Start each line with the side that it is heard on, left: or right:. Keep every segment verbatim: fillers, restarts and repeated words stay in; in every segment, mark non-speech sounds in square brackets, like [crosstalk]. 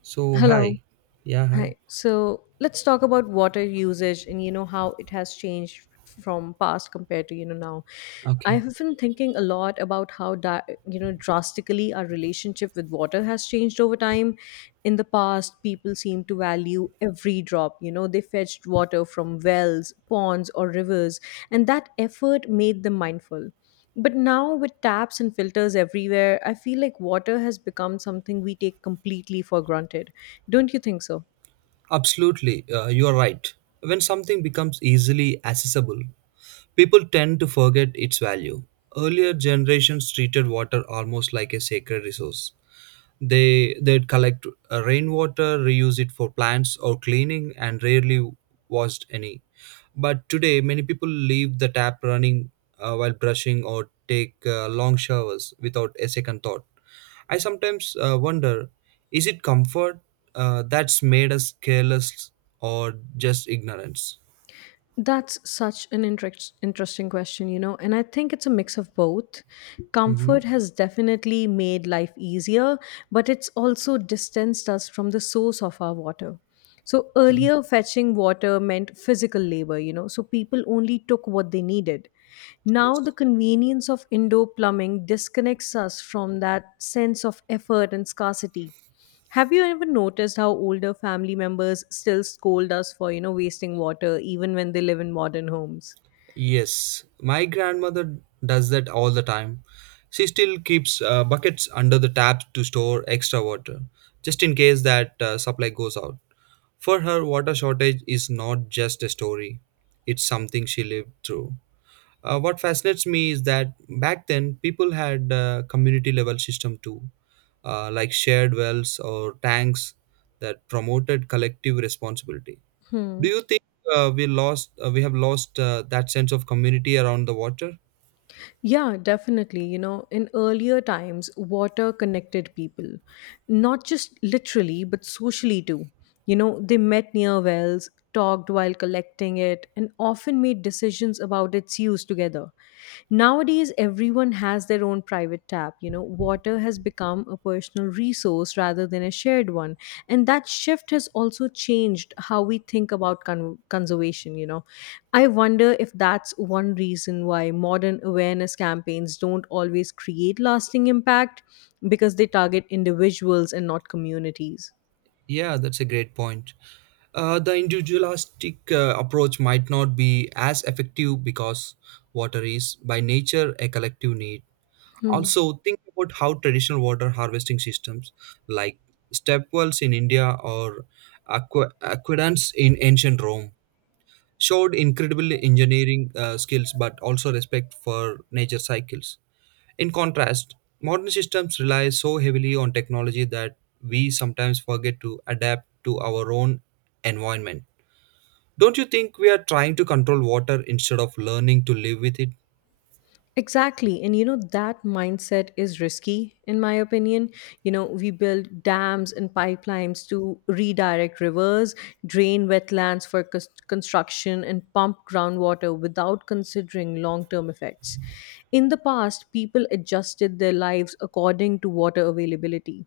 right: So,
left: Hello.
right: hi. Yeah, hi.
left: Hi. So let's talk about water usage and you know how it has changed from past compared to you know now. I
right: Okay.
left: have been thinking a lot about how di- you know drastically our relationship with water has changed over time. In the past, people seemed to value every drop. You know, they fetched water from wells, ponds, or rivers, and that effort made them mindful. But now, with taps and filters everywhere, I feel like water has become something we take completely for granted. Don't you think so?
right: Absolutely, uh, you are right. When something becomes easily accessible, people tend to forget its value. Earlier generations treated water almost like a sacred resource. They they'd collect uh, rainwater, reuse it for plants or cleaning, and rarely washed any. But today, many people leave the tap running uh, while brushing or take uh, long showers without a second thought. I sometimes uh, wonder, is it comfort uh, that's made us careless, or just ignorance?
left: That's such an interest, interesting question, you know, and I think it's a mix of both.
right: Mm-hmm.
left: Comfort has definitely made life easier, but it's also distanced us from the source of our water. So
right: Okay.
left: earlier, fetching water meant physical labor, you know, so people only took what they needed. Now,
right: Yes.
left: the convenience of indoor plumbing disconnects us from that sense of effort and scarcity. Have you ever noticed how older family members still scold us for, you know, wasting water even when they live in modern homes?
right: Yes, my grandmother does that all the time. She still keeps uh, buckets under the taps to store extra water, just in case that uh, supply goes out. For her, water shortage is not just a story, it's something she lived through. Uh, what fascinates me is that back then, people had a community level system too, uh, like shared wells or tanks that promoted collective responsibility.
left: Hmm.
right: Do you think uh, we lost uh, we have lost uh, that sense of community around the water?
left: Yeah, definitely. You know, in earlier times, water connected people, not just literally, but socially too. You know, they met near wells, talked while collecting it, and often made decisions about its use together. Nowadays, everyone has their own private tap. You know, water has become a personal resource rather than a shared one. And that shift has also changed how we think about con- conservation. You know, I wonder if that's one reason why modern awareness campaigns don't always create lasting impact because they target individuals and not communities.
right: Yeah, that's a great point. Uh, the individualistic uh, approach might not be as effective because water is by nature a collective need.
left: Hmm.
right: Also, think about how traditional water harvesting systems like step wells in India or aqua- aqueducts in ancient Rome showed incredible engineering uh, skills, but also respect for nature cycles. In contrast, modern systems rely so heavily on technology that we sometimes forget to adapt to our own environment. Don't you think we are trying to control water instead of learning to live with it?
left: Exactly. And you know, that mindset is risky, in my opinion. You know, we build dams and pipelines to redirect rivers, drain wetlands for cons- construction, and pump groundwater without considering long term effects. In the past, people adjusted their lives according to water availability,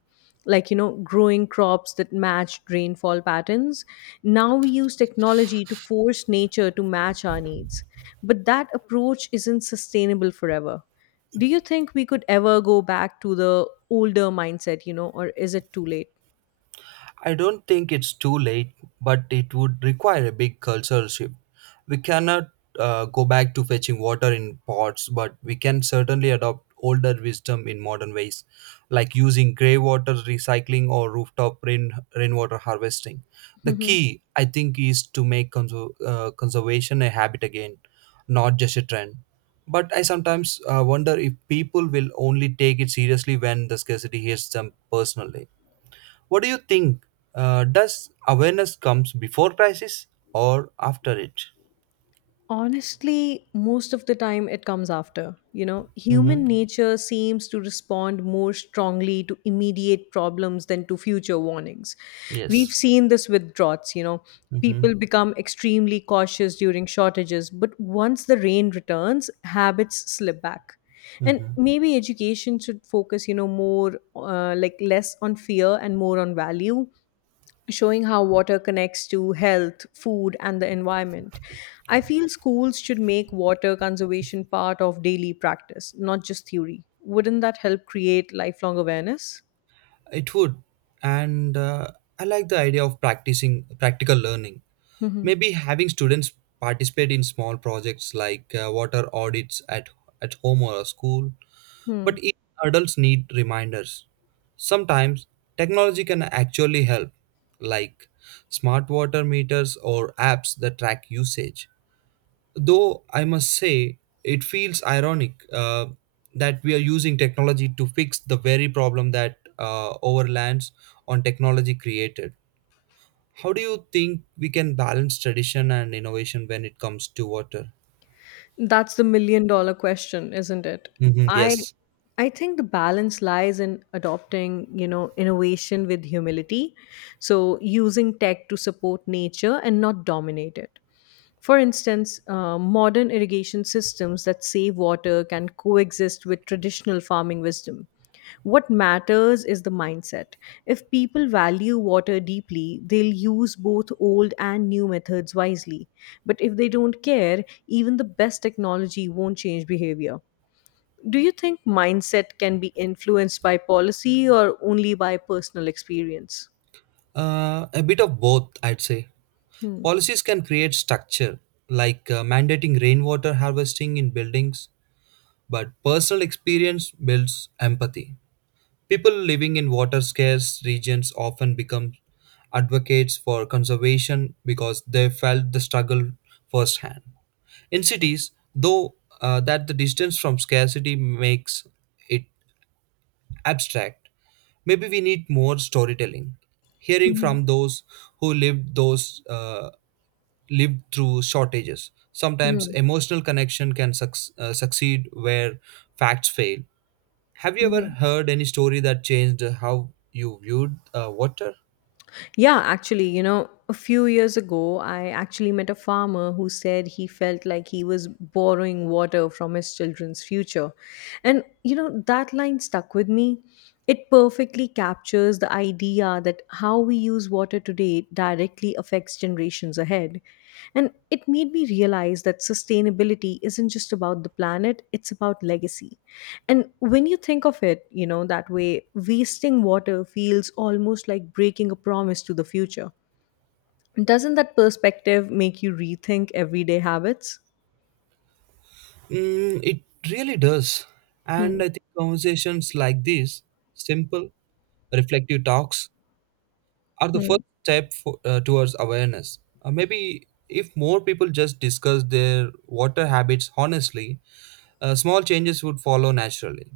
left: like you know growing crops that matched rainfall patterns. Now we use technology to force nature to match our needs, but that approach isn't sustainable forever. Do you think we could ever go back to the older mindset, you know, or is it too
right: I don't think it's too late, but it would require a big cultural shift. We cannot uh, go back to fetching water in pots, but we can certainly adopt older wisdom in modern ways, like using grey water recycling or rooftop rain rainwater harvesting. The
left: late? [laughs]
right: key, I think, is to make conser- uh, conservation a habit again, not just a trend. But I sometimes uh, wonder if people will only take it seriously when the scarcity hits them personally. What do you think? Uh, does awareness comes before crisis, or after it?
left: Honestly, most of the time it comes after. You know, human
right: Mm-hmm.
left: nature seems to respond more strongly to immediate problems than to future warnings. We've
right: Yes.
left: seen this with droughts, you know.
right: Mm-hmm.
left: People become extremely cautious during shortages, but once the rain returns, habits slip back. And
right: Mm-hmm.
left: maybe education should focus, you know, more uh, like less on fear and more on value, showing how water connects to health, food, and the environment. I feel schools should make water conservation part of daily practice, not just theory. Wouldn't that help create lifelong awareness?
right: It would, and uh, I like the idea of practicing practical learning.
left: Mhm.
right: Maybe having students participate in small projects like uh, water audits at at home or a school,
left: Hmm.
right: but even adults need reminders. Sometimes technology can actually help, like smart water meters or apps that track usage. Though I must say, it feels ironic uh, that we are using technology to fix the very problem that uh, overlands on technology created. How do you think we can balance tradition and innovation when it comes to water?
left: That's the million dollar question, isn't it?
right: Mhm.
left: I
right: Yes,
left: I think the balance lies in adopting, you know, innovation with humility. So using tech to support nature and not dominate it. For instance, uh, modern irrigation systems that save water can coexist with traditional farming wisdom. What matters is the mindset. If people value water deeply, they'll use both old and new methods wisely. But if they don't care, even the best technology won't change behavior. Do you think mindset can be influenced by policy or only by personal experience?
right: uh, a bit of both, I'd say.
left: Hmm.
right: Policies can create structure, like uh, mandating rainwater harvesting in buildings, but personal experience builds empathy. People living in water scarce regions often become advocates for conservation because they felt the struggle firsthand. In cities, though, uh, that the distance from scarcity makes it abstract. Maybe we need more storytelling, hearing from
left: Mhm.
right: those who lived those uh, lived through shortages. Sometimes
left: Mhm.
right: emotional connection can suc- uh, succeed where facts fail. Have you ever
left: Mhm.
right: heard any story that changed how you viewed uh, water?
left: Yeah, actually, you know, a few years ago, I actually met a farmer who said he felt like he was borrowing water from his children's future. And, you know, that line stuck with me. It perfectly captures the idea that how we use water today directly affects generations ahead. And it made me realize that sustainability isn't just about the planet, it's about legacy. And when you think of it, you know, that way, wasting water feels almost like breaking a promise to the future. Doesn't that perspective make you rethink everyday habits?
right: Mm, it really does. And
left: Hmm.
right: I think conversations like these, simple, reflective talks, are the
left: Hmm.
right: first step for, uh, towards awareness. Uh, maybe if more people just discuss their water habits honestly, uh, small changes would follow naturally.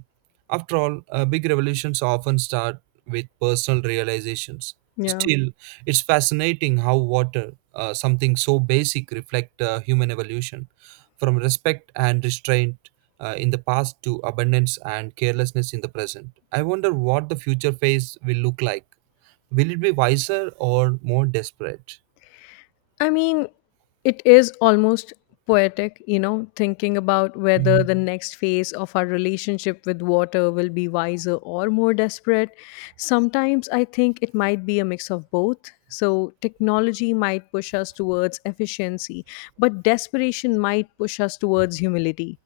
right: After all, uh, big revolutions often start with personal realizations.
left: Yeah.
right: Still, it's fascinating how water, uh, something so basic, reflect uh, human evolution, from respect and restraint uh, in the past to abundance and carelessness in the present. I wonder what the future phase will look like. Will it be wiser or more desperate?
left: I mean, it is almost poetic, you know, thinking about whether
right: Mm.
left: the next phase of our relationship with water will be wiser or more desperate. Sometimes I think it might be a mix of both. So, technology might push us towards efficiency, but desperation might push us towards humility.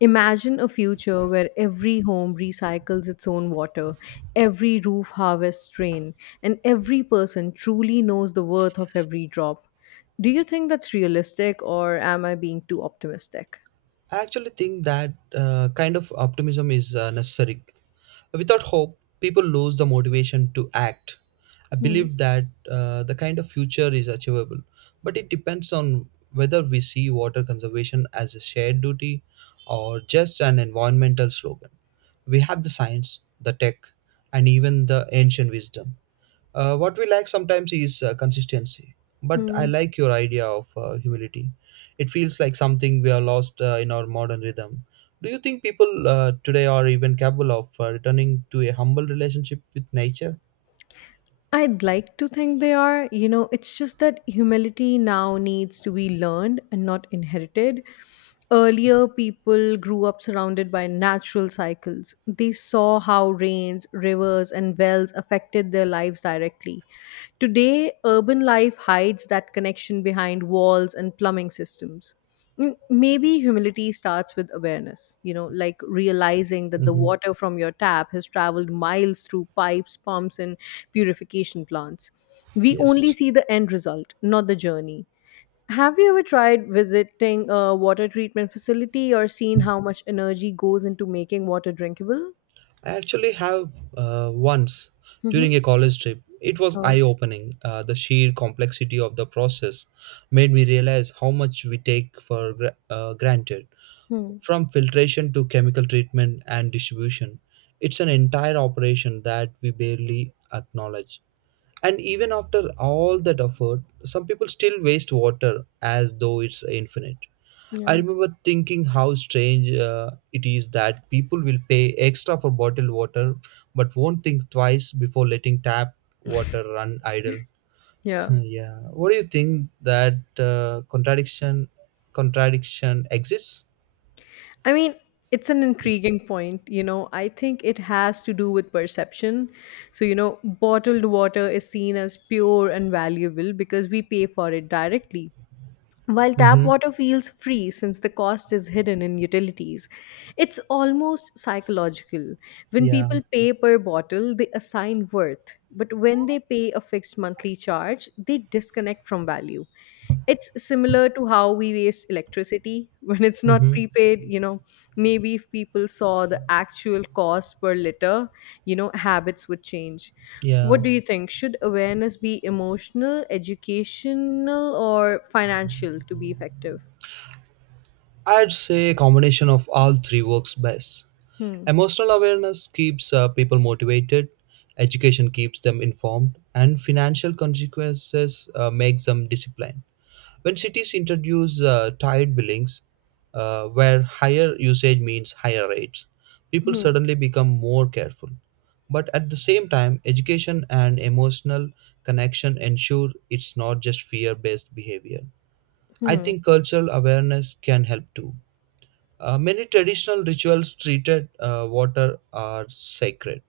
left: Imagine a future where every home recycles its own water, every roof harvests rain, and every person truly knows the worth of every drop. Do you think that's realistic, or am I being too optimistic?
right: I actually think that uh, kind of optimism is uh, necessary. Without hope, people lose the motivation to act. I
left: Hmm.
right: believe that uh, the kind of future is achievable, but it depends on whether we see water conservation as a shared duty or just an environmental slogan. We have the science, the tech, and even the ancient wisdom. Uh, what we lack sometimes is uh, consistency. But I
left: Hmm.
right: like your idea of uh, humility. It feels like something we are lost uh, in our modern rhythm. Do you think people uh, today are even capable of uh, returning to a humble relationship with nature?
left: I'd like to think they are. You know, it's just that humility now needs to be learned and not inherited. Earlier, people grew up surrounded by natural cycles. They saw how rains, rivers, and wells affected their lives directly. Today, urban life hides that connection behind walls and plumbing systems. Mm, maybe humility starts with awareness, you know, like realizing that the
right: Mm-hmm.
left: water from your tap has traveled miles through pipes, pumps, and purification plants. We only
right: Yes.
left: see the end result, not the journey. Have you ever tried visiting a water treatment facility or seen how much energy goes into making water drinkable?
right: I actually have uh, once
left: Mm-hmm.
right: during a college trip. It was
left: Oh.
right: eye opening. Uh, the sheer complexity of the process made me realize how much we take for gra- uh, granted.
left: Hmm.
right: From filtration to chemical treatment and distribution, it's an entire operation that we barely acknowledge. And even after all that effort, some people still waste water as though it's infinite. I
left: Yeah.
right: remember thinking how strange uh, it is that people will pay extra for bottled water but won't think twice before letting tap water run idle.
left: Yeah.
right: [laughs] Yeah. What do you think that uh, contradiction contradiction exists?
left: I mean, it's an intriguing point. You know, I think it has to do with perception. So, you know, bottled water is seen as pure and valuable because we pay for it directly. While tap
right: Mm-hmm.
left: water feels free since the cost is hidden in utilities, it's almost psychological. When
right: Yeah.
left: people pay per bottle, they assign worth, but when they pay a fixed monthly charge, they disconnect from value. It's similar to how we waste electricity [laughs] when it's not
right: Mm-hmm.
left: prepaid. You know, maybe if people saw the actual cost per liter, you know, habits would change. What
right: Yeah.
left: do you think? Should awareness be emotional, educational, or financial to be effective?
right: I'd say a combination of all three works best.
left: Hmm.
right: Emotional awareness keeps uh, people motivated, education keeps them informed, and financial consequences uh, makes them disciplined. When cities introduce uh, tiered billings, uh, where higher usage means higher rates, people
left: Hmm.
right: suddenly become more careful. But at the same time, education and emotional connection ensure it's not just fear based behavior. I
left: Hmm.
right: think cultural awareness can help too. Uh, many traditional rituals treated uh, water are sacred.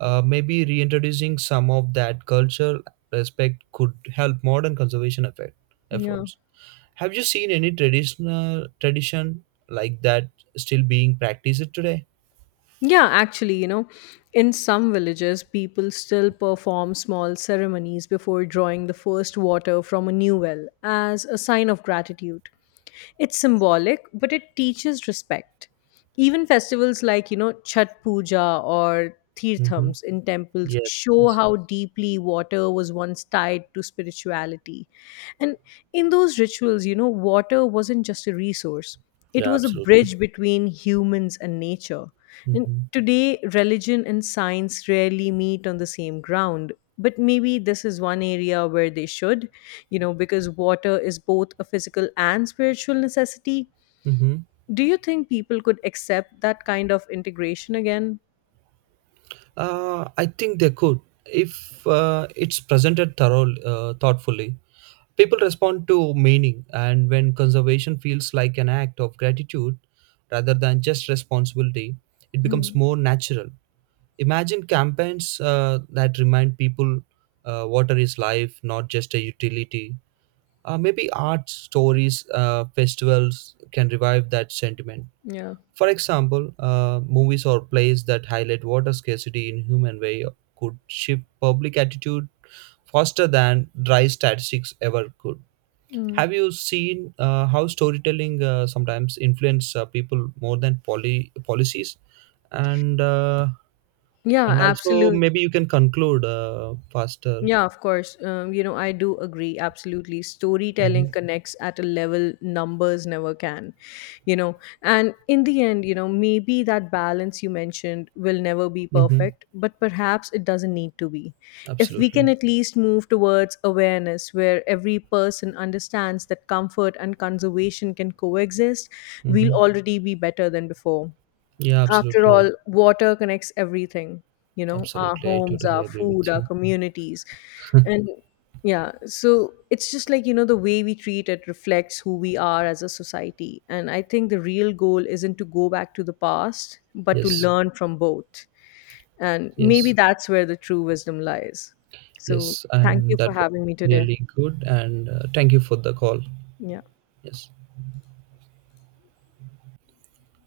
right: Uh, maybe reintroducing some of that cultural respect could help modern conservation effect,
left: Yeah.
right: efforts. Have you seen any traditional tradition like that still being practiced today?
left: Yeah, actually, you know, in some villages, people still perform small ceremonies before drawing the first water from a new well as a sign of gratitude. It's symbolic, but it teaches respect. Even festivals like, you know, Chhat Puja or
right: Mm-hmm.
left: Tirthams in temples
right: Yes,
left: show
right: yes,
left: how
right: yes.
left: deeply water was once tied to spirituality. And in those rituals, you know, water wasn't just a resource, it
right: Yeah,
left: was a
right: absolutely.
left: bridge between humans and nature. And
right: Mm-hmm.
left: today, religion and science rarely meet on the same ground. But maybe this is one area where they should, you know, because water is both a physical and spiritual necessity.
right: Mm-hmm.
left: Do you think people could accept that kind of integration again?
right: Uh, I think they could if uh, it's presented thorough, uh, thoughtfully. People respond to meaning, and when conservation feels like an act of gratitude rather than just responsibility, it becomes
left: Mm,
right: more natural. Imagine campaigns uh, that remind people uh, water is life, not just a utility. Uh, maybe art, stories, uh, festivals can revive that sentiment.
left: yeah.
right: For example, uh, movies or plays that highlight water scarcity in human way could shift public attitude faster than dry statistics ever could.
left: Mm.
right: Have you seen uh, how storytelling uh, sometimes influence uh, people more than poly- policies? And uh,
left: Yeah,
right: and also
left: absolutely.
right: maybe you can conclude uh, faster.
left: Yeah, of course. Um, you know, I do agree absolutely.
right: Mm-hmm.
left: Storytelling connects at a level numbers never can, you know. And in the end, you know, maybe that balance you mentioned will never be
right: Mm-hmm.
left: perfect, but perhaps it doesn't need to be. If we can
right: Absolutely.
left: at least move towards awareness where every person understands that comfort and conservation can coexist, we'll
right: Mm-hmm.
left: already be better than before.
right: Yeah,
left: After
right: absolutely. I,
left: all, water connects everything, you know, our
right: absolutely. I
left: homes,
right: totally
left: our
right: agree
left: food,
right: with
left: our
right: you.
left: communities. And yeah, so it's just like, you know, the way we treat it reflects who we are as a society. And I think the real goal isn't to go back to the past, but to
right: Yes.
left: learn from both. And maybe
right: Yes.
left: that's where the true wisdom lies. So
right: Yes,
left: thank you
right: and that
left: for
right: was
left: having me today.
right: really good. And uh, thank you for the call.
left: Yeah.
right: Yes.